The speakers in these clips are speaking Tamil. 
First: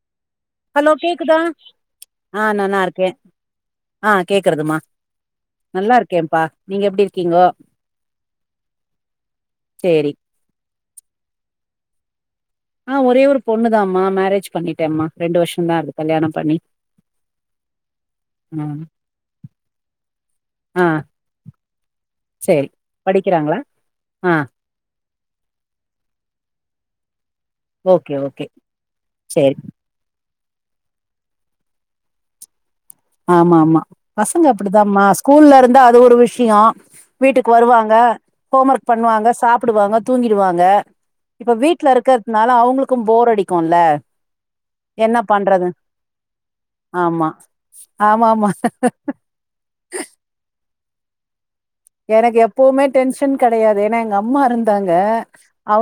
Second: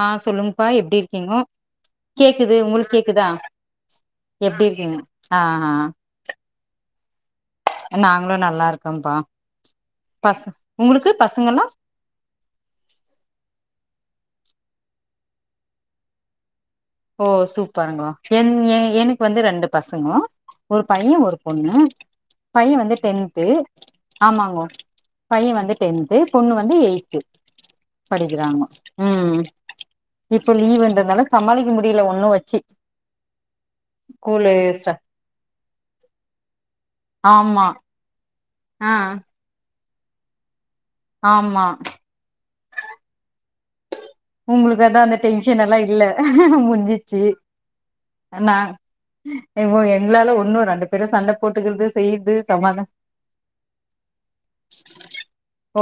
ஆ சொல்லுங்ப்பா ஹலோ எப்டி கேக்குதா இருக்கீங்கோ ஆ கேக்குது நல்லா உங்களுக் இருக்கே கேக்குதா எப்டி இருக்கிங்க ஆ ஆ ஆ ஆ கேப்பா நீங்க எப்டி இருக்கீங்கோ நாங்களு நல்லா இருக்கோபா சேரி பச உங்களுக்கு பசங்கல்லா ஆ ஒரே ஒரு பொண்ணுதா மா மேரேஜ் பண்ணிட்டம்மா ரெண்டு வருஷோ தா ஆர்றது கல்யாணம் பண்ணி ஓ சூப்பருங்கோ என் எ ம் எனக்கு வந்து ரெண்டு பசங்கோ ஒரு ஆ பைய ஒரு பொண்ணு சேரி பைய வந்து டென்து படிக்கிறாங்களா ஆ ஆமாங்கோ பைய வந்து டென்து பொண்ணு வந்து எயி்த்து ஓகே ஓகே படிக்கிறாங்கோ ம் சேரி இப்ப லீவ்ன்றத்னால சமாளிக்க முடியில ஒண்ணு வச்சி ஆமா ஆமா பசங்க ஸ்ட அப்டிதாமா ஸ்கூல்ல இருந்தா அது ஒரு விஷியோ வீட்டுக்கு ஆமா வருவாங்க ஹோம் ஒர்க் ஆ பண்ணுவாங்க சாப்புடுவாங்க தூங்கிடுவாங்க இப்ப ஆமா வீட்ல இருக்கறத்னால அவுங்களுக்கு போர் அடிக்குல்ல உங்களுக்கு அதா அந்த என்ன டென்ஷன் பண்றது எல்லா இல்ல முட்ஞ்சிச்சி ஆமா ஆமா ஆமா நா இப்போ எங்ளால ஒன்னு ரெண்டு பேரு சண்ட போட்டுக்றது எனக்கு எப்பவுமே டென்ஷன் கெடையாது ஏனா எங்க அம்மா இருந்தாங்க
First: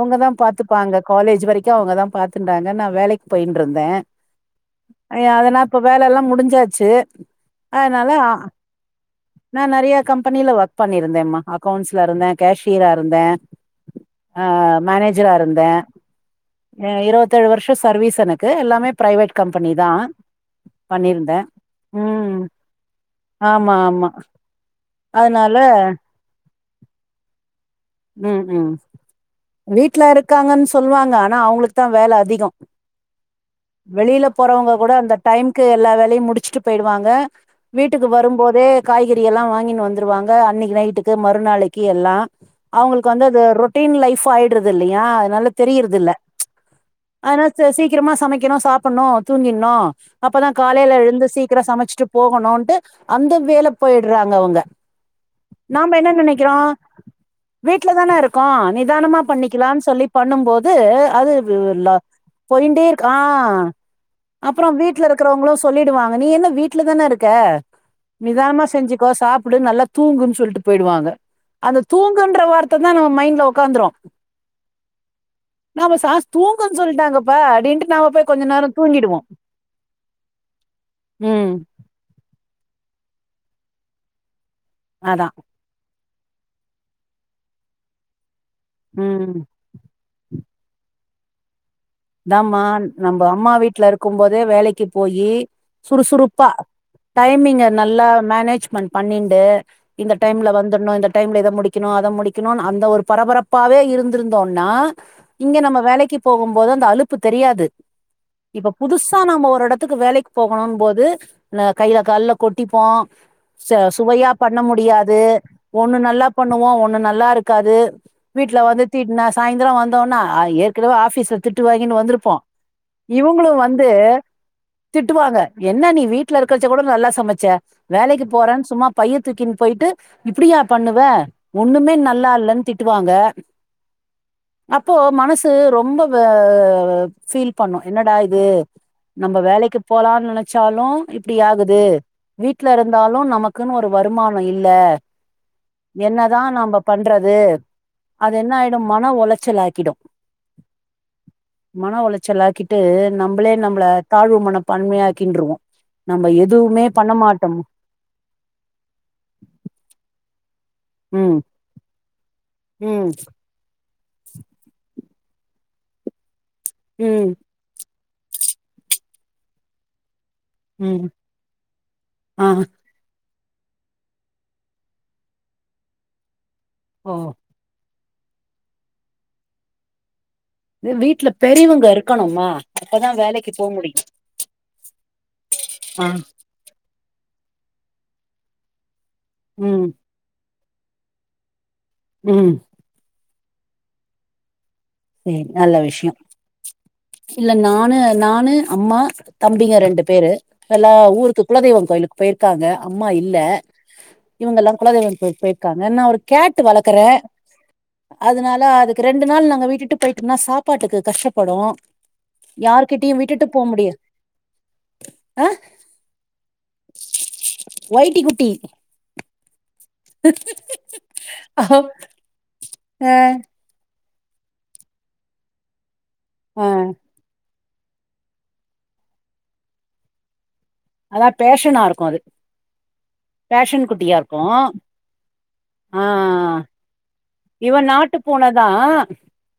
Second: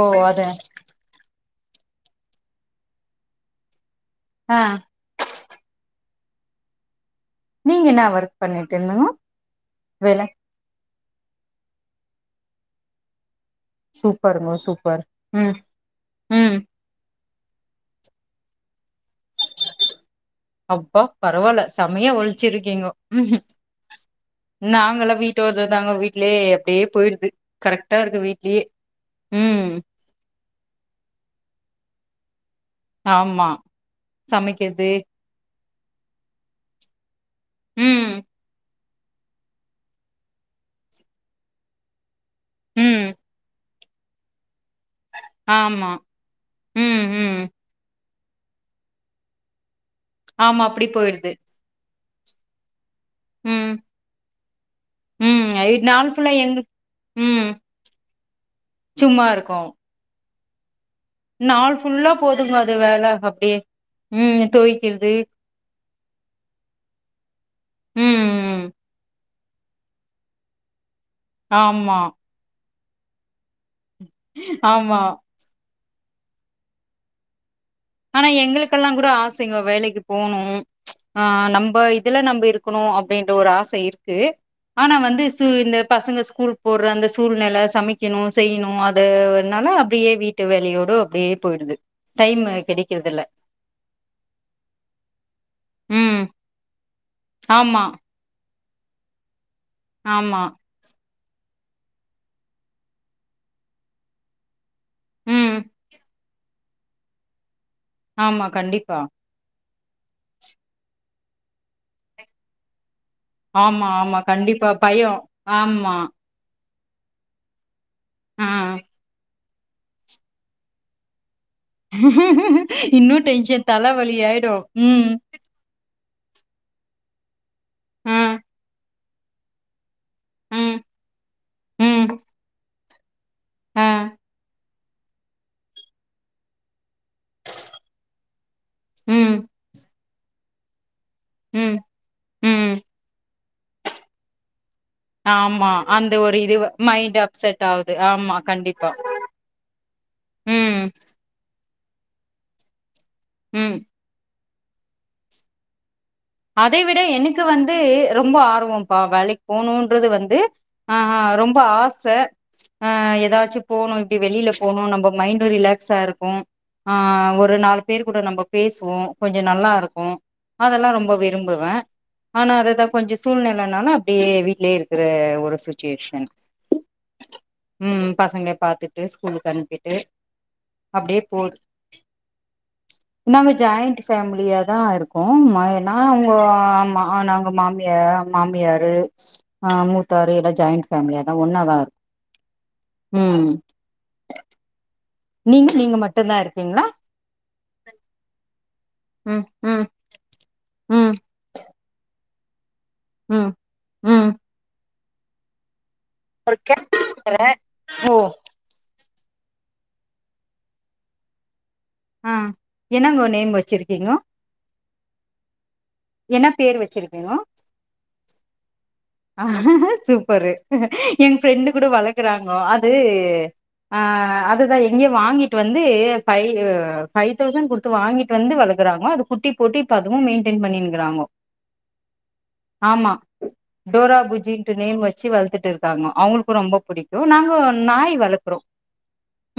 ஓ அது பாத்துப்பாங்க காலேஜ் வரைக்கு அவுங்க தா பாத்துடாங்க நா வேலைக்கு போயின்ருந்த ஆ அ அதெல்லா இப்ப வேல எல்லா முடிஞ்சாச்சி நீங்க என்ன அதனால ஒர்க் பண்ணிட்டு இருந்தீங்க நா நெறைய வேல கம்பெனில ஒர்க் பண்ணியிருந்தேமா அக்கௌண்ட்ஸ்ல இருந்தே கேஷியரா இருந்தே ஆ சூப்பருங்க சூப்பர் மேனேஜரா ம் இருந்த ம் அ இருவத்தேழு வருஷோ சர்வீஸ் எனக்கு எல்லாமே பிரைவேட் கம்பெனி தா அப்பா பண்ணிருந்தே பரவால செம்மையா ம் ஒழ்ச்சிருக்கீங்கோ ஆமா ஆமா நாங்க எல்லா அதனால வீட்டோட தாங்கோ வீட்லயே அப்டியே போய்டுது கரெக்ட்டா இருக்கு வீட்லயே ம் காங்கன் சொல்வாங்க ஆனா அவுங்களுக்கு தா வேல அதிக ஆமா வெளியில போறவங்க சமைக்கிறது கூட அந்த டைம்க்கு எல்லா வேலையு முடிச்சிட்டு போய்டுவாங்க வீட்டுக்கு ம் வரும்போதே காய்கறியெல்லா வாங்கினு வந்துருவாங்க அன்னைக்கு நைட்டுக்கு மறு நாளைக்கு எல்லா ம் அவுங்களுக்கு வந்து அது ரொட் டின் லைப் ஆயிடுறது இல்லையா அதனால ஆமா தெரியிறது இல்ல ம் ம் ஆனா ச சீக்கிரமா சமைக்கனு சாப்புட்னு தூங்கின்னு அப்பதா ஆமா அப்டி காலையில எழுந்து போயிடுது சீக் கிரோ சமச்ட்டு போகனுன்ட்டு அந்த வேல ம் போய்ட்றாங்க அவுங்க ம் இது நாம்ப நாள் என்ன ஃபுல்லா நெனைக்கிறோ எங்க ம் வீட்ல தான இருக்கோ நிதானமா சும்மா இருக்கோ பண்ணிக்கலான் சொல்லி பண்ணும் போது அது நாள் ல ஃபுல்லா போதுங்க அது போயிண்டே இருக் வேல ஆ அப்டியே ம் அப்றோ வீட்ல துவைக்கிறது. இருக்குறவங்களு சொல்லிடுவாங்க நீ என்ன வீட்ல தான இருக்க ம் நிதானமா ம் செஞ்சிக்கோ சாப்புடு நல்லா தூங்குன் சொல்ட்டு போய்டுவாங்க அந்த ஆமா, தூங்குன்ற வார்த்த தா நம்ம மைண்ட்ல ஒக்காந்துரு ஆமா நாம சாஸ் தூங்குன் சொல்ட்டாங்கப்பா அப்டின்ட்டு நாம ஆனா போய் கொஞ்ச நேரோ எங்களுக்கெல்லா கூட தூங்கிடுவோ ஆசைங்க வேலைக்கு போணு ஆ ம் நம்ப இதுல நம்ம இருக் இருக்கணு அப்படின்ற ஒரு ஆச இருக்கு ஆனா வந்து அதா இந்த பசங்க ஸ்கூல் போறஅந்த சூழ்நில சமைக்கணு செய்ணு ம் அதுனால அப்டியே வீட் டு வேலையோடு அப்டியே போயிடுது டைம் நா நம்ம அம்மா வீட்ல இருக்கும் போதே வேலைக்கி போயி ம் சுறுசுறுப்பா டைமிங்க ஆமா, நல்லா மேனேஜ்மன் பண்ணிட்டு இந்த ஆமா. டைம்ல வந்து வந்துனு டைம்ல முடிக்கணு அத முடிக்கணு அந்த ஒரு பரபரப்பாவே இருந்திருந்தோனா ம் இங்க நம்ம வேலைக்கு போ போது அந்த அலப்பு தெரியாது ஆமா இப்ப கண்டிப்பா. புதுசா நம்ம ஒரு இட த்துக்கு வேலைக் போகணுன் போது இந்த கையில கால்ல கொட்டிப்போ ச ஆமா, ஆமா சுவையா பண்ண கண்டிப்பா பயோ. முடியாது ஆமா. ஒண்ணு நல்லா பண்ணுவோ ஒண்ணு நல்லா இருக்காது ஆ வீட்ல வந்து திட்ன சாய்ந்திரம் வந்தோனா அ ஏற்கனவே ஆபிஸ்சு திட்டு வாங்கினு வந்திருப்போ இன்னு இவுங்களு டென்ஷன் வந்து தலவலி ஆயிடு. ம். திட்டுவாங்க என்ன நீ வீட்ல இருக்கிறச்ச கூட நல்லா சமச்ச வேலைக்கு ம், போறன்னு சும்மா பைய தூக்கின்னு போயிட்டு இப்டியா ம், பண்ணுவ ஒண்ணுமே நல்லா இல்லன்னு திட்டுவாங்க ஆ அப்போ மனசு ரொம்ப ஃபீல் பண்ணு என்னடா இது நம்ம ம், வேலைக்கு போலானு நெனச்சாலு இப்டி ம், ஆகுது வீட்ல ம். இருந்தாலு நமக் நமக்குன்னு ஒரு வருமானம் இல்ல ஆமா. அந்த ஒரு என்னதா இது நாம மைண்ட் பண்றது அப்செட் ஆவுது. ஆமா அது என்ன ஆயிடு கண்டிப்பா. மன உளச்சல் ஆக்கிடு ம் மன உளச்சலாக்கிட்டு நம்ளே ம். நம்மள தாழ்வு மனபன்மையாகின்ருவோ நம்ம அதை எதுவுமே விட பண்ண எனக்கு மாட்டோ வந்து ரொம்ப ஆர்வம்ப்பா வேலைக் போணுன்றது வந்து ஆ ம் ரொம்ப ஆச ஆ ம் ஏதாச்சு போனு இப்டி வெளியில போனு நம்ம மைண்ட்டு ரிலாக்ஸா இருக்கு ஆ ம் ஒரு நாள் பத்து பேர் கூட நம்ம பேசுவோ கொஞ்ச நல்லா இருக்கு அதெல்லா ம் ரொம்ப விரும்புவ ஆ ஆனா அததா கொஞ்ச சூழ்நிலனால அப்டியே வீட்லே இருக்கிற ஒரு சுச்சுவேஷன் ஓ ம் பசங்க பார்த்துட்டு ஸ்கூலுக்கு அனுப்பிட்டு இது அப்டியே வீட்ல போது பெரியவங்க இருக்கணுமா அப்பதா வேலைக்கு நாங்க போ ஜாயிண்ட் முடியு ஃபேமிலியாதா இருக் கோ ஏன்னா ஆ அவுங்க நாங்க மாமியார் மாமியாரு ஆ ம் மூத்தாரு எல்லா ஜாயிண்ட்ஃபேமிலிபஸயாதா ஒன்னாதா இருக் ம் ம் ம் நீங்க நல்ல நீங்க விஷயம் மட்டுந்தா இருக்கீங்களா இல்ல நானு நானு அம்மா ம் தம்பிங்க ம் ரெண்டு பேரு எல்லா ம் ஊருக்கு குலதெய்வம் கோயிலுக்கு போயிருக்காங்க அம்மா இல்ல ம் ம் இவங்கலா குலதய்வம் கோயில் போயிருக்காங்க ஏன்னா ஒரு கேட்டு வளர்க்கற ஓ அதனால அதுக்கு ரெண்டு நாள் நாங்க விட் டுட்டு போய்டனா சாப்பாட்டுக்கு கஷ்டப்படு ஆ யாார்கிட்டயு என்னங்கோ விட்டுட்டு நேம் போ முடியு வச்சிருக்கீங்கோ ஆ என்ன பேர் வச்சிருக்கிங்கோ வைட்டிகுட்டி ஆ சூப்பரு எங்க ஆ ஃப்ரெண்டு கூட வளர்க்கறாங்கோ அது ஆ அதுதான் எங்கயோ வாங்கிட்டு வந்து ஃபைவ் ஆ ஃபைவ் தௌசண் குடுத் து வாங்கிட்டு வந்து வளக்குறாங்க அது குட்டி போட்டு இப்ப அதுவும் மெயின்டேன் பண்ணி அதான் பேஷனா இருக்கும் அது ஆமா ஃபேஷன் குட்டியா டோரா இருக்கும் புஜின்ட்டு நேம் வச்சு வளர்த்துட்டு ஆ ஆ இருக்காங்கோ அவங்களுக்கும் ரொம்ப பிடிக்கும் நாங்க இவா நாய் நாட்டு வளர்க்குறோம் பூனைதா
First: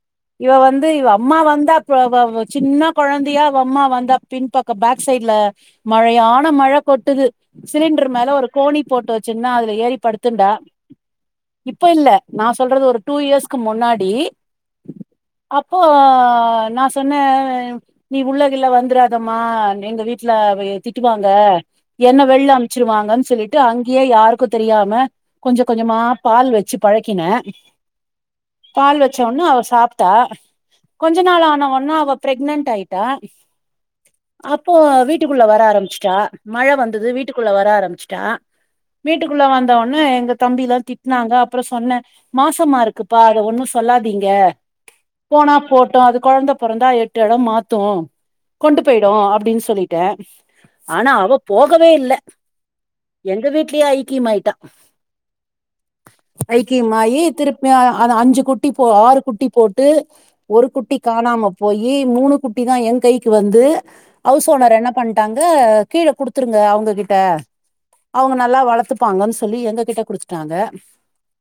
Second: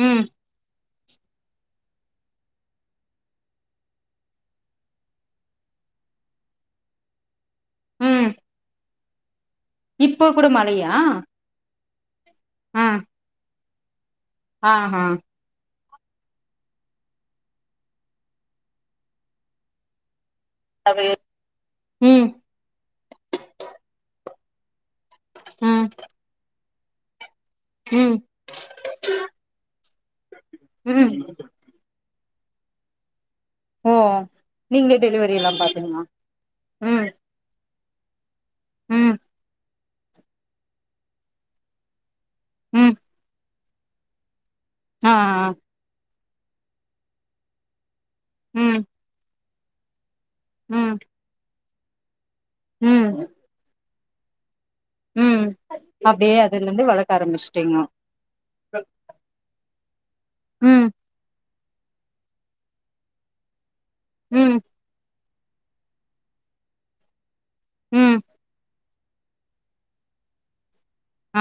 ம் இவா வந்து இவா அம்மா வந்து அப்ப வ வ சின்ன கொழந்தையா அவா அம்மா வந்தா பின்பக்கம் பேக்சைட்ல மழையான மழ கொட்டுது சிலிண்டர் ம் மேல ஒரு கோணி போட்டு வச் சின்னா அதுல ஏறி இப்போ கூட படுத்துன்டா மழையா இப்ப இல்ல நா சொல்றது ஆ ஒரு டூ இயர்ஸ்க்கு முன்னாடி ஆ ஆ அப்போ நா சொன்ன நீ உள்ளகிள்ள வந்துராதம்மா எங்க வீட்டுல அவ திட்டுவாங்க என்ன ம் வெளில அனுப்ச்சிருவாங்கன்னு சொல்லிட்டு அங்கயே யாருக்கும் தெரியாம கொஞ்ச ம் கொஞ்சமா பால் வச்சு பழக்கினேன் ம் பால் வச்ச ஒன்னே அவா சாப்ட்டா ம் கொஞ்ச நாள் ஆனவோன்ன அவா ப்ரெக்னென்ட் ஆயிட்டா ஓ அப்போ நீங்களே டெலிவரி வீட்டுக்குள்ள எல்லாம் வர பாப்பீங்களா ஆரம்பிச்சுட்டா மழ வந்தது ம் வீட் வீட்டுக்குள்ள வர ஆரம்பிச்சிட்டா ம் வீட்டுக்குள்ள வந்த ஒன்னே எங்க தம்பி எல்லாம் திட்டுனாங்க அப்புறம் சொன்ன மாசமா ம் இருக்குப்பா அத ஒண்ணும் சொல்லாதீங்க ஆ ஆ போனா போட்டும் அதுக் கொழந்த பொறந்தா எட்டு எடம் மாத்தும் கொண்டு ம் போயிடும் அப்டின்னு சொல்லிட்டேன் ம் ஆனா அவா போகவே இல்ல ம் எங்க வீட்லயே ஐக்கியம் ஆயிட்டா உம் அப்டியே அதுல இருந்து வளர்க்க ஐக்கியமாயி திருப்பி அ ஆரம்பிச்சுட்டீங்கோ அது அஞ்சு குட்டி போ ஆறு குட்டி போட்டு ஒரு ம் குட்டி காணாம போயி மூணு குட்டி தா என் கைக்கு வந்து ஹவுஸ் ம் ஓனர் என்ன பண் ட்டாங்க கீழ குடுத்துருங்க அவுங்ககிட்ட ம் அவுங்க நல்லா வளத்து ப்பாங்கன் சொல்லி எங்க கிட்ட குடுத்துட்டாங்க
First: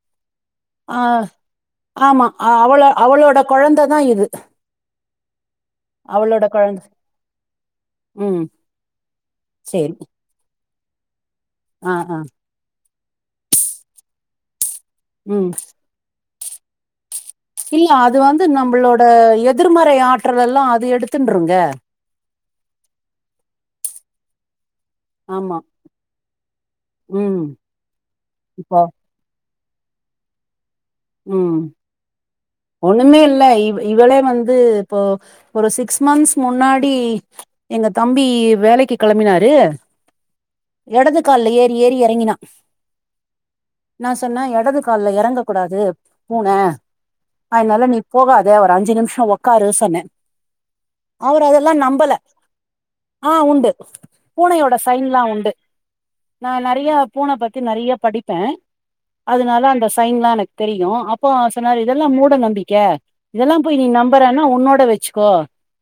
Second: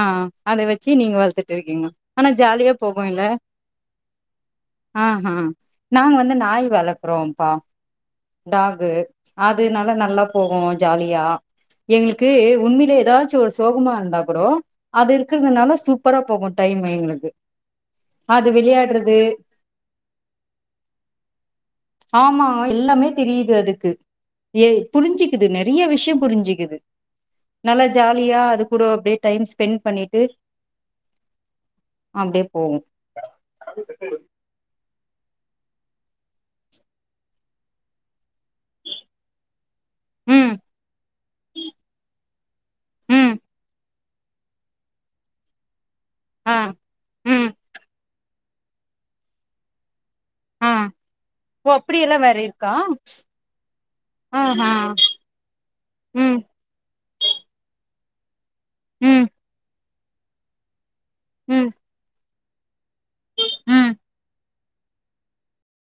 அ ஆ அத வச்சு ஆ நீங்க வளத்துட்டு இருக்கீங்க ஆமா. ஆனா ஜாலியா அவள போகும் இல்ல அவளோட குழந்தை தான் இது. அ ஆ நாங்க வந்து அவளோட நாய் குழந்தை. வளக்குறோம்ப்பா ம். டாகு அதுனால சரி. நல்லா போகும் ஜாலியா ஆ, ஆ. எங்களுக்கு உண்மையிலயே ஏதாச்சும் ஒரு சோகமா இருந்தா கூடோ அது ம். இருக்கிறதுனால சூப்பரா போகும் டைமு எங்களுக்கு இல்ல அது வந்து நம்மளோட எதிர்மறை ஆற்றல எல்லாம் அது எடுத்துன்ருங்க ஆமா எல்லாமே தெரியுது அதுக்கு ஏ புரிஞ்சுக்குது ஆமா. நெறைய விஷயம் புரிஞ்சுக்குது ம். நல்லா ஜாலியா அது இப்போ கூட அப்டியே டைம் ஸ்பெண்ட் பண்ணிட்டு உம் அப்டியே போகு ஒண்ணுமே இல்ல இவ் இவளே வந்து இப்போ ஒரு சிக்ஸ் மந்த்ஸ் முன்னாடி எங்க தம்பி வேலைக்கு கெளம்பினாரு ம் எடது கால்லே ஏறி ஏறி எறங்கினான் ம் நா சொன்ன எடது கால்ல எறங்க கூடாது பூன ஆ ம் அதனால நீ போகாத ஒரு அஞ்சு நிமிஷம் உக்காரு சொன்னே ஆ அவர் ஓ அதெல்லா நம்பல அப்டியெல்லா வேற இருக்கா ஆ உண்டு ஆஹா பூனையோட சைனெல்லா உண்டு ம் நா நெறையா பூன பத்தி நெறையா படிப்ப ம் அதனால அந்த சைன் எல்லா எனக்கு தெரியு அப்ப அவர் ம் சொன்னாரு இதெல்லா மூட நம்பிக்க இதெல்லாம் போய் ம் நீ நம்புறனா உன்னோட வெச்சுக்கோ